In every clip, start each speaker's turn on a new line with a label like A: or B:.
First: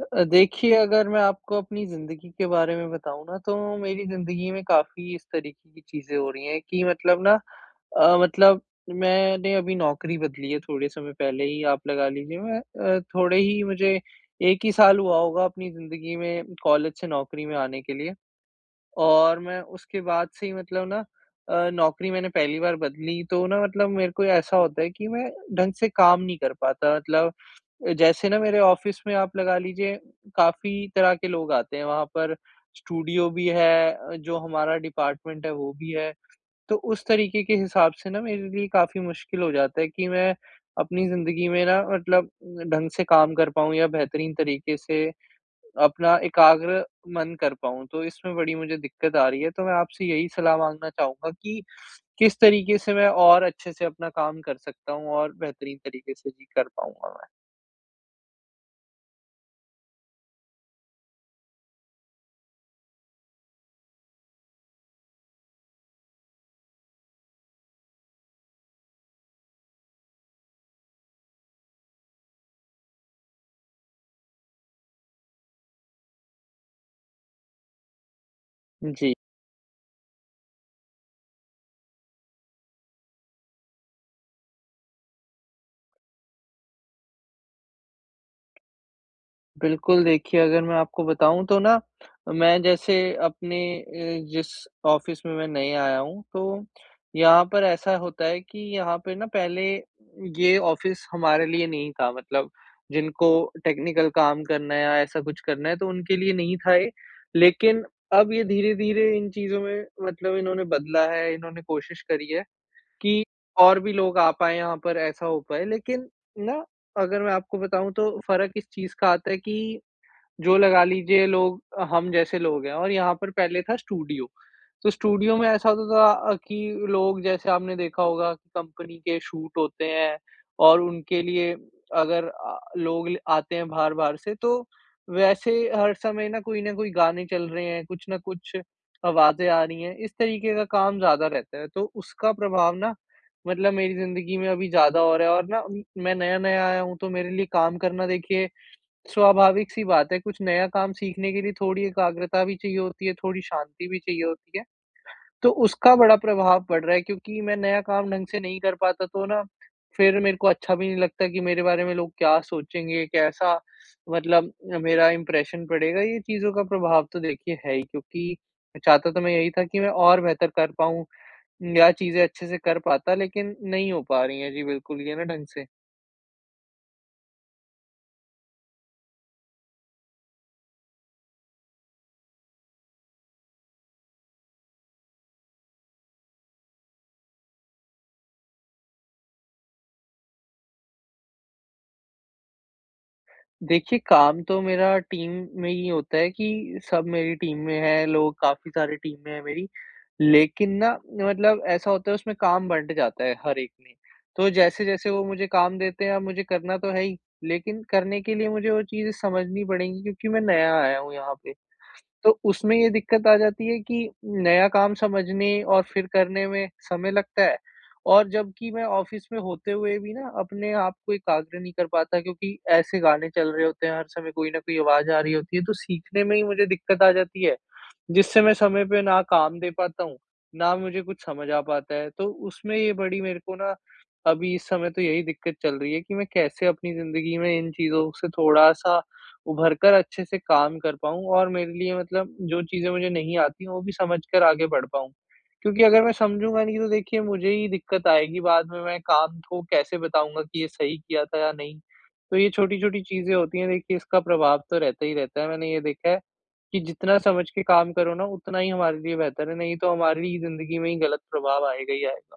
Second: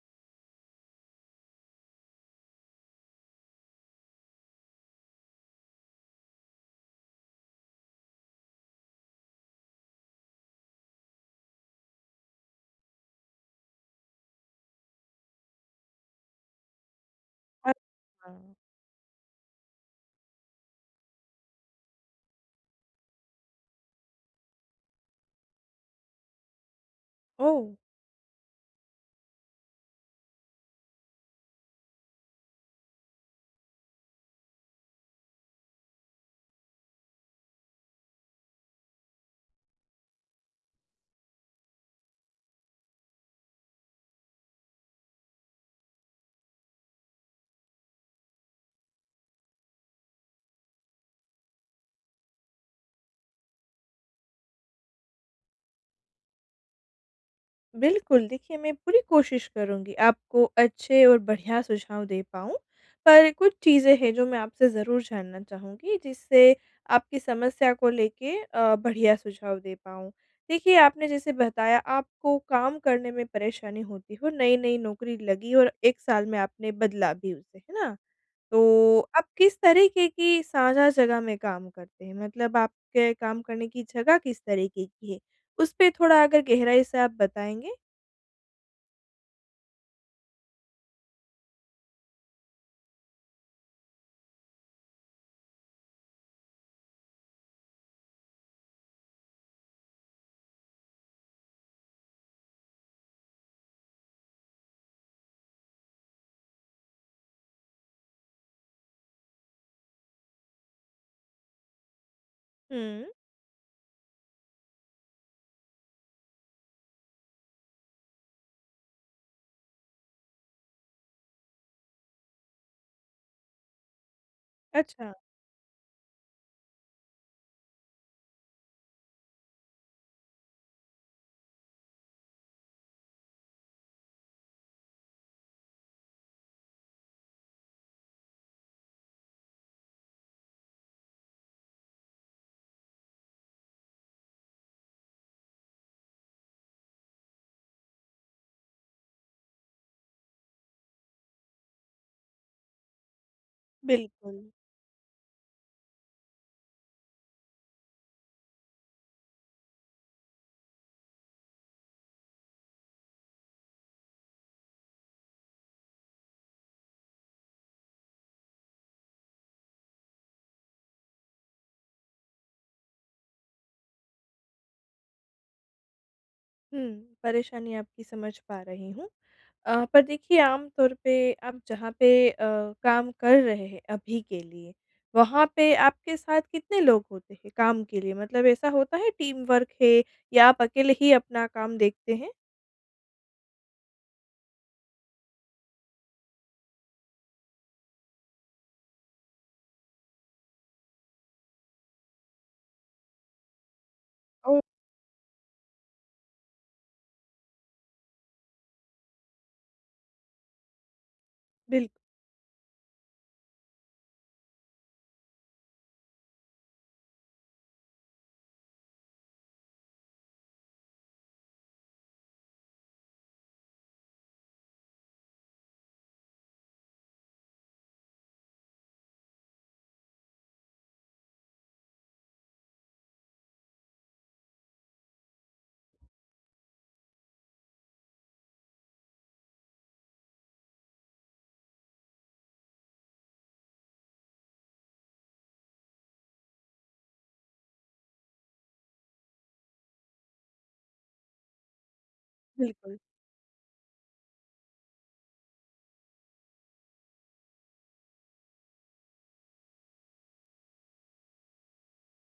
A: अ अ, देखिए अगर मैं आपको अपनी ज़िंदगी के बारे में बताऊँ न तो मेरी ज़िन्दगी में काफ़ी इस तरीक़े की चीज़ें हो रही है कि मतलब ना अ मतलब मैंने अभी नौकरी बदली है थोड़े समय पहले ही आप लगा लीजिए अ, थोड़े ही मुझे 1 ही साल हुआ होगा अपनी ज़िन्दगी में कॉलेज से नौकरी में
B: अ
A: आने के लिए।
B: अ
A: और मैं उसके बाद से ही मतलब ना अ, नौकरी मैंने पहली बार बदली तो ना मतलब मेरे को ऐसा होता है कि मैं ढंग से काम नहीं कर पाता मतलब
B: ओह!
A: जैसे ना मेरे ऑफ़िस में आप लगा लीजिए काफ़ी तरह के लोग आते हैं। वहाँ पर स्टूडियो भी है अ, जो हमारा डिपार्टमेंट है वो भी है तो उस तरीक़े के हिसाब से, न मेरे लिए काफ़ी मुश्किल हो जाता है कि मैं अपनी ज़िन्दगी में न मतलब ढंग से काम कर पाऊँ या बेहतरीन तरीक़े से अपना एकाग्र मन कर पाऊँ। तो इसमें बड़ी मुझे दिक्कत आ रही है तो मैं आपसे यही सलाह माँगना चाहूँगा कि किस तरीक़े से मैं और अच्छे से अपना काम कर सकता हूँ और बेहतरीन तरीक़े से भी कर पाऊँगा मैं।
B: बिल्कुल, देखिए मैं पूरी कोशिश करूँगी आपको अच्छे और बढ़िया सुझाव दे पाऊँ। पर कुछ चीज़ें हैं जो मैं आपसे ज़रूर जानना चाहूँगी जिससे आपकी समस्या को लेके अ, बढ़िया सुझाव दे पाऊँ। देखिए आपने जैसे बताया आपको काम करने में परेशानी होती हो नई-नई नौकरी लगी और 1 साल में आपने बदला भी उसे है ना? तो
A: जी।
B: आप किस तरीक़े की साझा जगह में काम करते हैं? मतलब आपके काम करने की जगह किस तरीक़े की है उसपे थोड़ा अगर गहराई से आप बताएँगे?
A: बिल्कुल, देखिए अगर मैं आपको बताऊँ तो ना मैं जैसे अपने अ, जिस ऑफ़िस में मैं नहीं आया हूँ तो यहाँ पर ऐसा होता है कि यहाँ पे ना पहले ये ऑफ़िस हमारे लिए नहीं था मतलब जिनको टेक्निकल काम करना है या ऐसा कुछ करना है तो उनके लिए नहीं था ये। लेकिन अब ये धीरे-धीरे इन चीज़ों में मतलब इन्होंने बदला है, इन्होंने कोशिश करी है
B: हुँ।
A: कि और भी लोग आ पाएंँ यहाँ पर ऐसा हो पाए। लेकिन ना अगर मैं आपको बताऊँ तो फ़र्क इस चीज़ का आता है कि जो लगा लीजिए लोग हम जैसे लोग हैं और यहाँ पर पहले था स्टूडियो। तो
B: अच्छा।
A: स्टूडियो में ऐसा होता था कि लोग जैसे आपने देखा होगा की कंपनी के शूट होते हैं और उनके लिए अगर अ, लोग आते हैं बाहर-बाहर से तो वैसे हर समय ना कोई न कोई गाने चल रहे हैं, कुछ न कुछ आवाज़ें आ रही हैं, इस तरीके का काम ज़्यादा रहता है। तो उसका प्रभाव ना मतलब मेरी ज़िंदगी में अभी ज़्यादा हो रहा है और ना मैं नया-नया आया हूँ तो मेरे लिए काम करना देखिए स्वाभाविक सी बात है कुछ नया काम सीखने के लिए थोड़ी एकाग्रता भी चाहिए होती है, थोड़ी शांति भी चाहिए
B: बिल्कुल।
A: होती है। तो उसका बड़ा प्रभाव पड़ रहा है क्योंकि मैं नया काम ढंग से नहीं कर पाता तो ना फिर मेरे को अच्छा भी नहीं लगता कि मेरे बारे में लोग क्या सोचेंगे कैसा मतलब मेरा इंप्रेशन पड़ेगा। ये चीज़ों का प्रभाव तो देखिए है ही क्योंकि मैं चाहता तो मैं यहीं था कि मैं और बेहतर कर पाऊँ या चीज़ें अच्छे से कर पाता लेकिन नहीं हो पा रही हैं जी, बिल्कुल ये ना ढंग से।
B: हुँ, परेशानी आपकी समझ पा रही हूँ। अ, पर देखिए, आम तौर पे आप जहाँ पे अ, काम कर रहे हैं अभी के लिए, वहाँ पे आपके साथ कितने लोग होते हैं, काम के लिए? मतलब ऐसा होता है, टीम वर्क है या आप अकेले ही अपना काम देखते हैं?
A: देखिये, काम तो मेरा टीम में ये होता है कि सब मेरी टीम में हैं, लोग काफ़ी सारे टीम में हैं मेरी। लेकिन ना, मतलब ऐसा होता है, उसमें काम बँट जाता है हर एक में, तो जैसे-जैसे वो मुझे काम देते हैं, अब मुझे करना तो है ही, लेकिन करने के लिए मुझे वो चीज़ें समझनी पड़ेंगी क्योंकि मैं नया आया हूँ यहाँ पे।
B: बिल्कुल।
A: तो उसमें ये दिक्कत आ जाती है कि नया काम समझने और फिर करने में समय लगता है और जब कि मैं ऑफ़िस में होते हुए भी ना, अपने आपको एकाग्र नहीं कर पाता क्योंकि ऐसे गाने चल रहे होते हैं, हर समय कोई न कोई आवाज़ आ रही होती है, तो सीखने में ही मुझे दिक्कत आ जाती है, जिससे मैं समय पे ना काम दे पाता हूँ, ना मुझे कुछ समझ आ पाता है। तो उसमें ये बड़ी मेरे को ना, अभी इस समय तो यही दिक्कत चल रही है कि मैं कैसे अपनी ज़िंदगी में इन चीज़ों से थोड़ा-सा उभरकर अच्छे से काम कर पाऊँ और मेरे लिए मतलब जो चीज़ें मुझे नहीं आती हैं, वो भी समझकर आगे बढ़ पाऊँ। क्योंकि अगर मैं समझूँगा नहीं, तो देखिए, मुझे ही दिक्कत आएगी। बाद में मैं काम को कैसे बताऊँगा कि ये सही किया था या नहीं? तो ये
B: बिल्कुल।
A: छोटी-छोटी चीज़ें होती हैं, देखिए, इसका प्रभाव तो रहता ही रहता है। मैंने ये देखा है कि जितना समझ के काम करो ना, उतना ही हमारे लिए बेहतर है, नहीं तो हमारी ज़िंदगी में ही गलत प्रभाव आएगा ही आएगा।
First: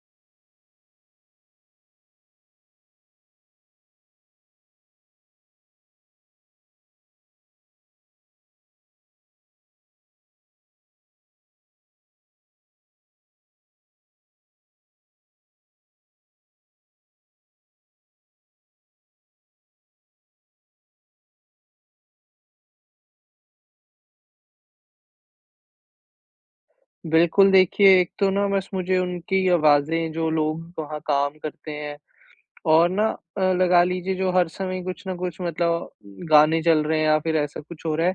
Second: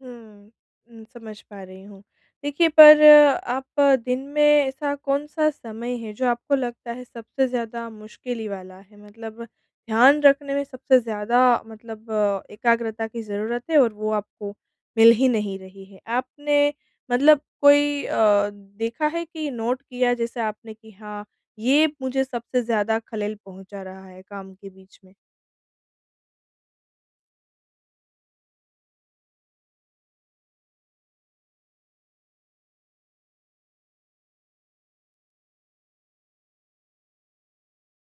B: हुँ। उम, समझ पा रही हूँ। देखिए, पर आप दिन में ऐसा कौन-सा समय है जो आपको लगता है सबसे ज़्यादा मुश्किल ही वाला है। मतलब ध्यान रखने में सबसे ज़्यादा मतलब, एकाग्रता की ज़रूरत है और वो आपको मिल ही नहीं रही है। आपने मतलब कोई अ, देखा है कि नोट किया जैसे आपने कि हाँ, ये मुझे सबसे ज़्यादा खलल पहुँचा रहा है काम के बीच में?
A: बिल्कुल देखिए, एक तो ना बस मुझे उनकी आवाज़ें जो लोग वहाँ काम करते हैं और ना अ, लगा लीजिए जो हर समय कुछ न कुछ मतलब गाने चल रहे हैं या फ़िर ऐसा कुछ हो रहा है।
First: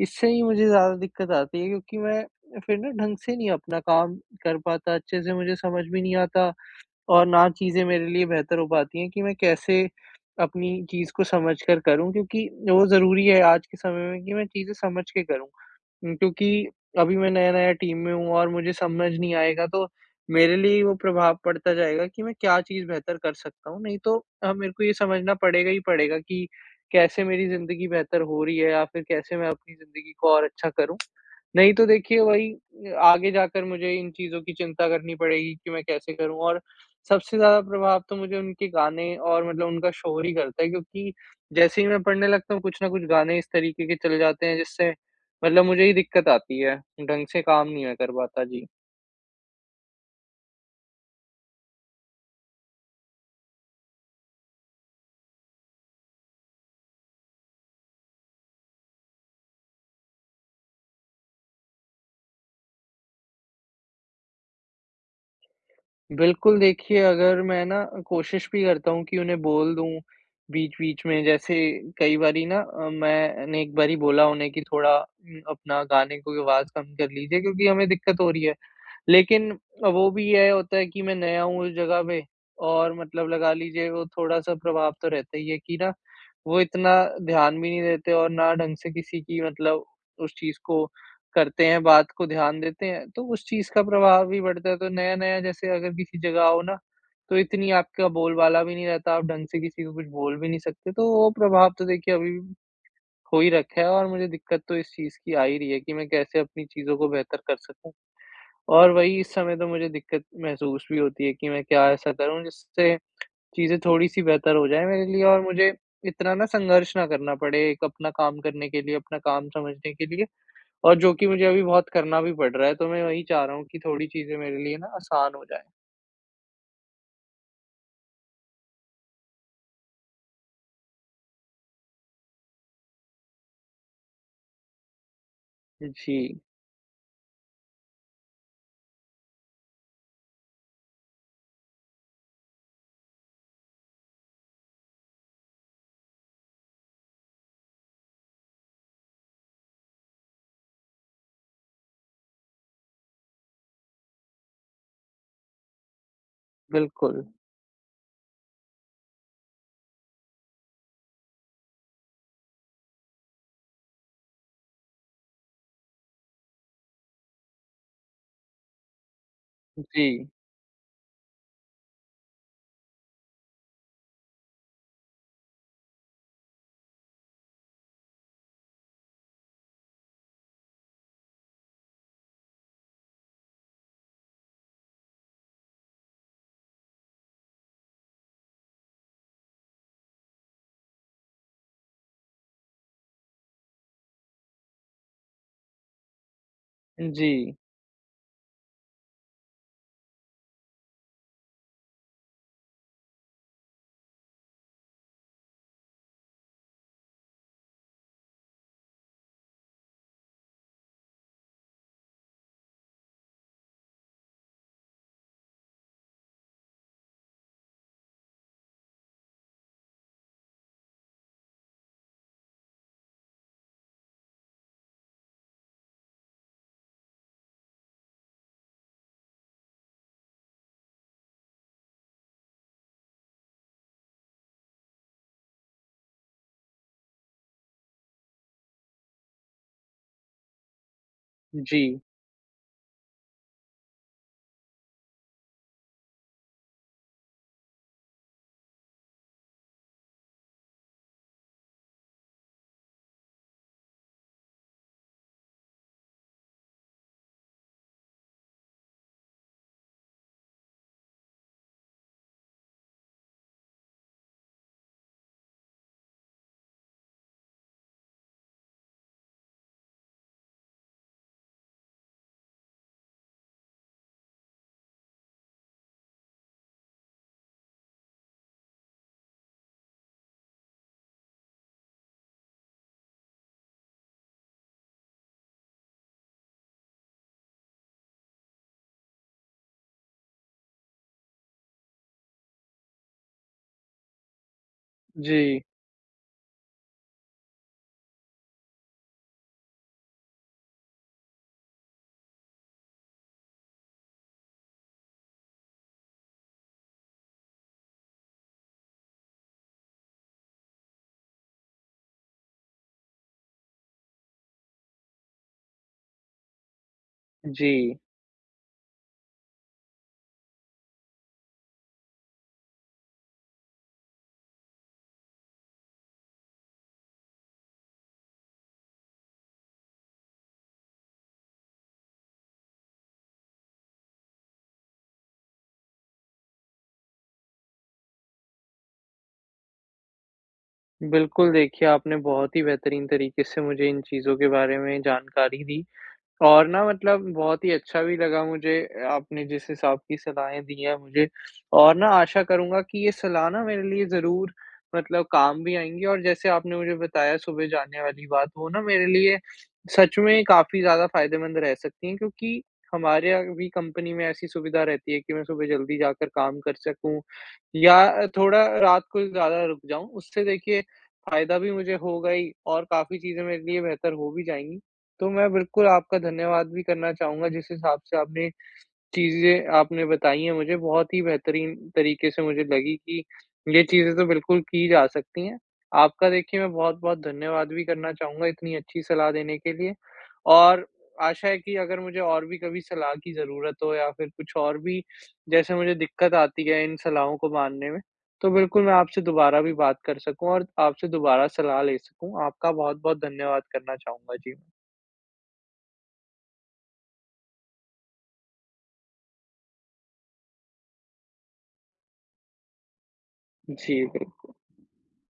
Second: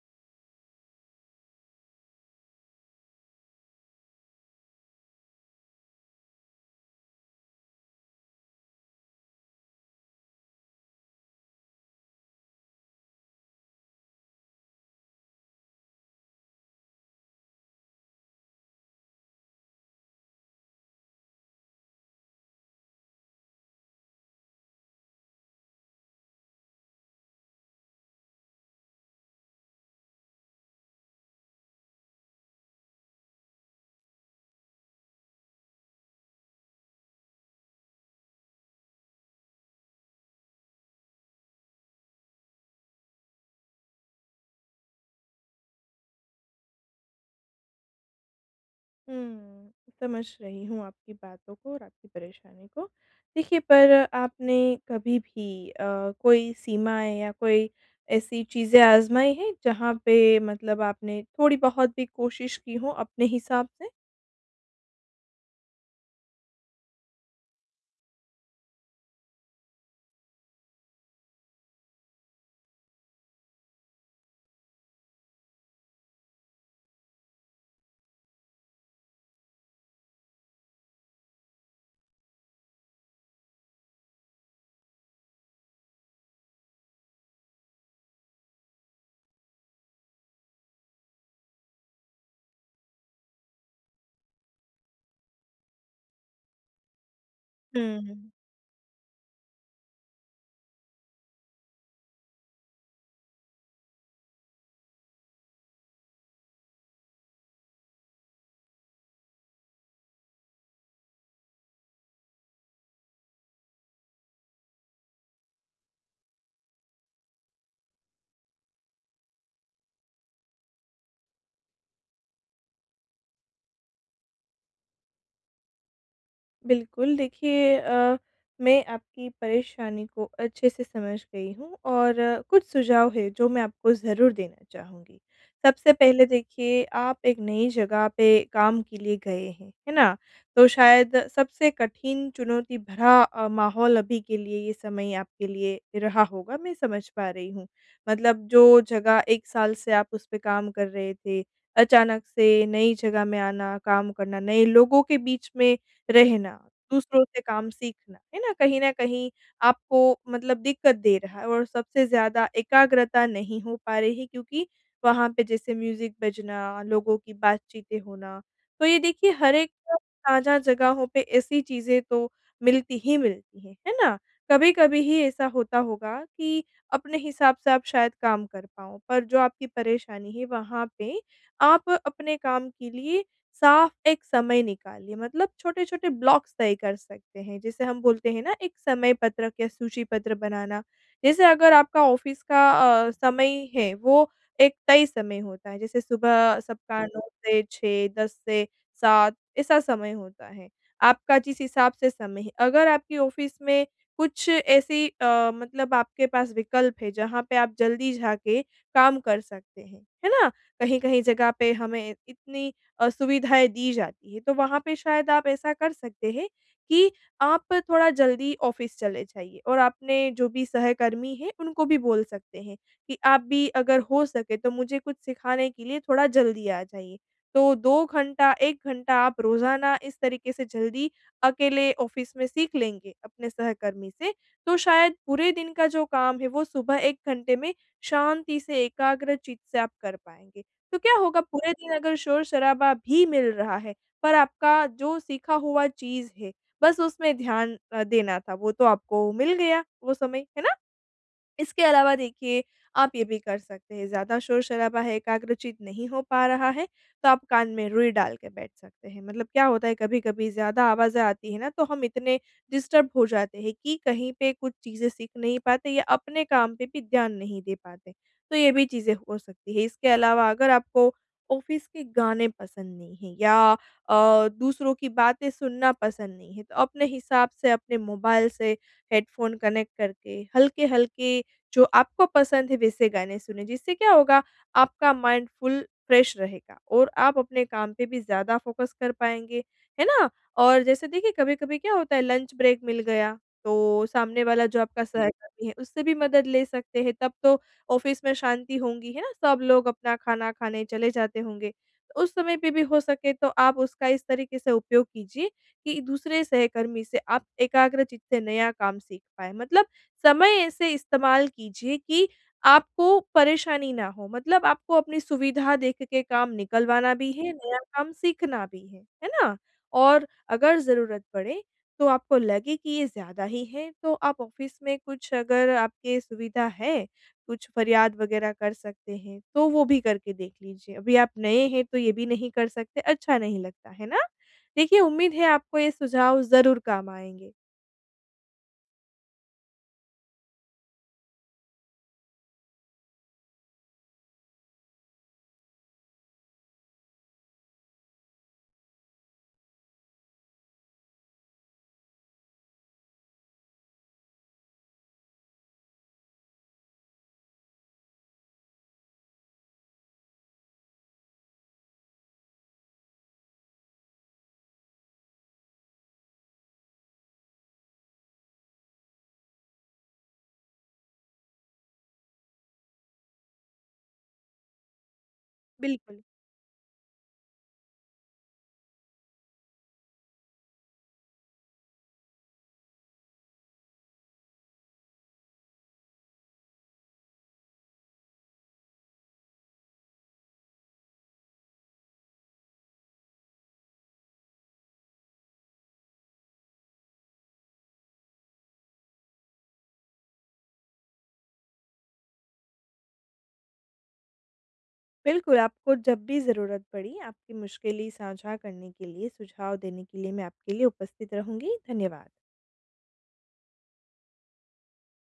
A: इससे ही मुझे ज़्यादा दिक़्क़त आती है, क्योंकि मैं फ़िर ना ढंग से नहीं अपना काम कर पाता, अच्छे से मुझे समझ भी नहीं आता और ना चीज़ें मेरे लिए बेहतर हो पाती हैं कि मैं कैसे अपनी चीज़ को समझ कर करूँ क्योंकि वो ज़रूरी है आज के समय में कि मैं चीज़ें समझ के करूँ। उम, क्योंकि अभी मैं नया-नया टीम में हूँ और मुझे समझ नहीं आएगा तो मेरे लिए वो प्रभाव पड़ता जाएगा कि मैं क्या चीज़ बेहतर कर सकता हूँ नहीं तो अ, मेरे को ये समझना पड़ेगा ही पड़ेगा कि कैसे मेरी ज़िंदगी बेहतर हो रही है या फ़िर कैसे मैं अपनी ज़िंदगी को और अच्छा करूँ। नहीं तो देखिए, वही अ आगे जाकर मुझे इन चीज़ों की चिंता करनी पड़ेगी कि मैं कैसे करूँ और सबसे ज़्यादा प्रभाव तो मुझे उनके गाने और मतलब उनका शोर ही करता है क्योंकि जैसे ही मैं पढ़ने लगता हूँ कुछ न कुछ गाने इस तरीके के चले जाते हैं जिससे मतलब मुझे ही दिक़्क़त आती है ढंग से काम नहीं मैं कर पाता जी।
B: हुँ, समझ रही हूँ आपकी बातों को और आपकी परेशानी को। देखिए पर आपने कभी भी अ, कोई सीमाएँ या कोई ऐसी चीज़ें आजमाई हैं जहाँ पे मतलब आपने थोड़ी बहुत भी कोशिश की हो अपने हिसाब से?
A: बिल्कुल, देखिए अगर मैं न कोशिश भी करता हूँ कि उन्हें बोल दूँ बीच-बीच में जैसे कई बारी न अ, मैंने एक बारी बोला उन्हें कि थोड़ा अपना गाने को आवाज़ कम कर लीजिए क्योंकि हमें दिक्कत हो रही है। लेकिन अ, वो भी ये होता है कि मैं नया हूँ उस जगह पे और मतलब लगा लीजिए वो थोड़ा-सा प्रभाव तो रहता ही है कि न वो इतना ध्यान भी नहीं देते और न ढंग से किसी की मतलब उस चीज़ को करते हैं बात को ध्यान देते हैं। तो उस चीज़ का प्रभाव भी बढ़ता है। तो नया-नया जैसे अगर किसी जगह आओ न तो इतनी आपका
B: हुँ।
A: बोलबाला भी नहीं रहता, आप ढंग से किसी को कुछ बोल भी नहीं सकते। तो वो प्रभाव तो देखिए अभी हो ही रखा है और मुझे दिक्कत तो इस चीज़ की आ ही रही है कि मैं कैसे अपनी चीज़ों को बेहतर कर सकूँ। और वही इस समय तो मुझे दिक्कत महसूस भी होती है कि मैं क्या ऐसा करूँ जिससे चीज़ें थोड़ी-सी बेहतर हो जाएँ मेरे लिए और मुझे इतना न संघर्ष ना करना पड़े एक अपना काम करने के लिए अपना काम समझने के लिए और जो कि मुझे अभी बहुत करना भी पड़ रहा है। तो मैं वही चाह रहा हूँ कि थोड़ी चीज़ें मेरे लिए न आसान हो जाएँ।
B: बिल्कुल। देखिए, अ, मैं आपकी परेशानी को अच्छे से समझ गई हूँ और कुछ सुझाव है, जो मैं आपको ज़रूर देना चाहूँगी। सबसे पहले
A: जी।
B: देखिए आप एक नई जगह पे काम के लिए गए हैं, है ना? तो शायद सबसे कठिन चुनौती भरा अ, माहौल अभी के लिए ये समय आपके लिए रहा होगा, मैं समझ पा रही हूँ। मतलब जो जगह 1 साल से आप उस पे काम कर रहे थे, अचानक से नई जगह में आना काम करना, नए लोगों के बीच में रहना, दूसरों
A: बिल्कुल।
B: से काम सीखना, है ना? कहीं न कहीं आपको मतलब दिक्कत दे रहा है। और सबसे ज़्यादा एकाग्रता नहीं हो पा रही है, क्योंकि वहाँ पे जैसे म्यूज़िक बजना, लोगों की बातचीतें होना, तो ये देखिए हर एक [unintelligible]
A: जी।
B: साझा जगहों पे ऐसी चीज़ें तो, मिलती ही मिलती हैं, है ना? कभी-कभी ही ऐसा होता होगा कि अपने हिसाब से आप शायद काम कर पाओ। पर जो आपकी परेशानी है, वहाँ पे आप अपने काम के लिए साफ़ एक समय निकालिए मतलब छोटे-छोटे ब्लॉक्स तय कर सकते हैं, जिसे हम बोलते हैं ना, एक समय-पत्रक या सूची-पत्र बनाना। जैसे अगर आपका ऑफिस का अ, समय है वो एक तय समय होता है। जैसे सुबह सबका
A: उम,
B: 9
A: जी।
B: से 6 10 से 7 ऐसा समय होता है। आपका जिस हिसाब से समय है, अगर आपके ऑफिस में कुछ ऐसी अ, मतलब आपके पास विकल्प है, जहाँ पे आप जल्दी जाके काम कर सकते हैं, है ना? कहीं-कहीं जगह पे हमें इतनी अ, सुविधाएँ दी जाती है, तो वहाँ पे शायद आप ऐसा कर सकते हैं, कि आप थोड़ा जल्दी ऑफिस चले जाइए और आपने जो भी सहकर्मी हैं उनको भी बोल सकते हैं, कि आप भी अगर हो सके तो मुझे कुछ सिखाने के लिए थोड़ा जल्दी आ जाइए। तो 2 घंटा 1 घंटा आप रोज़ाना इस तरीके से जल्दी अकेले ऑफिस में सीख लेंगे, अपने सहकर्मी से तो शायद पूरे दिन का जो काम है, वो सुबह 1 घंटे में शांति से एकाग्र चित्त से आप कर पाएँगे। तो क्या होगा पूरे दिन
A: जी।
B: अगर शोर-शराबा भी मिल रहा है, पर आपका जो सीखा हुआ चीज़ है, बस उसमें ध्यान अ, देना था, वो तो आपको मिल गया, वो समय, है ना? इसके अलावा देखिए, आप ये भी कर सकते हैं, ज़्यादा शोर-शराबा है एकाग्र चित्त नहीं हो पा रहा है, तो आप कान में रुई डाल के बैठ सकते हैं। मतलब क्या होता है, कभी-कभी ज़्यादा आवाज़ें आती हैं ना, तो हम इतने डिस्टर्ब हो जाते हैं, कि कहीं पे कुछ चीज़ें सीख नहीं पाते या अपने काम पे भी ध्यान नहीं दे पाते, तो ये भी चीज़ें हो सकती हैं। इसके अलावा अगर आपको ऑफिस के गाने पसंद नहीं है, या अ, दूसरों की बातें सुनना पसंद नहीं है, तो अपने हिसाब से अपने मोबाइल से हेडफोन कनेक्ट करके हल्के-हल्के जो आपको पसंद है, वैसे गाने सुनें। जिससे क्या होगा आपका माइंड फुल फ्रेश रहेगा और आप अपने काम पे भी ज़्यादा फोकस कर पाएँगे, है ना? और जैसे देखिए कभी-कभी क्या होता है लंच ब्रेक मिल गया, तो सामने वाला जो आपका
A: जी।
B: सहकर्मी है, उससे भी मदद ले सकते हैं। तब तो ऑफिस में शांति होंगी है, ना? सब लोग अपना खाना खाने चले जाते होंगे? तो उस समय पे भी हो सके तो आप उसका इस तरीके से उपयोग कीजिए, कि दूसरे सहकर्मी से आप एकाग्र चित्त से नया काम सीख पाएँ। मतलब समय ऐसे इस्तेमाल कीजिए कि आपको परेशानी ना हो, मतलब आपको अपनी सुविधा देख के काम निकलवाना भी है, नया
A: जी।
B: काम सीखना भी है, है ना? और अगर ज़रूरत पड़े, तो आपको लगे कि ये ज़्यादा ही है, तो आप ऑफिस में कुछ अगर आपके सुविधा है, कुछ फरियाद वग़ैरह कर सकते हैं, तो वो भी करके देख लीजिए। अभी आप नए हैं, तो ये भी नहीं कर सकते, अच्छा नहीं लगता, है ना? देखिए उम्मीद है, आपको ये सुझाव ज़रूर काम आएँगे।
A: बिल्कुल देखिए, आपने बहुत ही बेहतरीन तरीके से मुझे इन चीज़ों के बारे में जानकारी दी, और ना मतलब बहुत ही अच्छा भी लगा मुझे ए आपने जिस हिसाब की सलाहें दी हैं मुझे, और ना आशा करूँगा कि ये सलाह ना मेरे लिए ज़रूर मतलब काम भी आएँगी। और जैसे आपने मुझे बताया सुबह जाने वाली बात, वो ना मेरे लिए सच में काफ़ी ज़्यादा फ़ायदेमंद रह सकती है क्योंकि हमारे यहाँ भी कंपनी में ऐसी सुविधा रहती है कि मैं सुबह जल्दी जाकर काम कर सकूँ, या अ, थोड़ा रात को ज़्यादा रुक जाऊँ। उससे देखिए फ़ायदा भी मुझे होगा ही और काफ़ी चीज़ें मेरे लिए बेहतर हो भी जाएँगी। तो मैं बिल्कुल आपका
B: बिल्कुल।
A: धन्यवाद भी करना चाहूँगा जिस हिसाब से आपने चीज़ें आपने बताई हैं मुझे बहुत ही बेहतरीन तरीके से मुझे लगीं कि ये चीज़ें तो बिल्कुल की जा सकती हैं। आपका देखिए मैं बहुत-बहुत धन्यवाद भी करना चाहूँगा इतनी अच्छी सलाह देने के लिए। और आशा है कि अगर मुझे और भी कभी सलाह की ज़रूरत हो या फिर कुछ और भी जैसे मुझे दिक्कत आती है इन सलाहों को मानने में, तो बिल्कुल मैं आपसे दोबारा भी बात कर सकूँ और आपसे दोबारा सलाह ले सकूँ। आपका बहुत-बहुत धन्यवाद करना चाहूँगा। जी।
B: बिल्कुल, आपको जब भी ज़रूरत पड़ी, आपकी मुश्किलें साझा करने के लिए सुझाव देने के लिए मैं आपके लिए उपस्थित रहूँगी। धन्यवाद।
A: जी।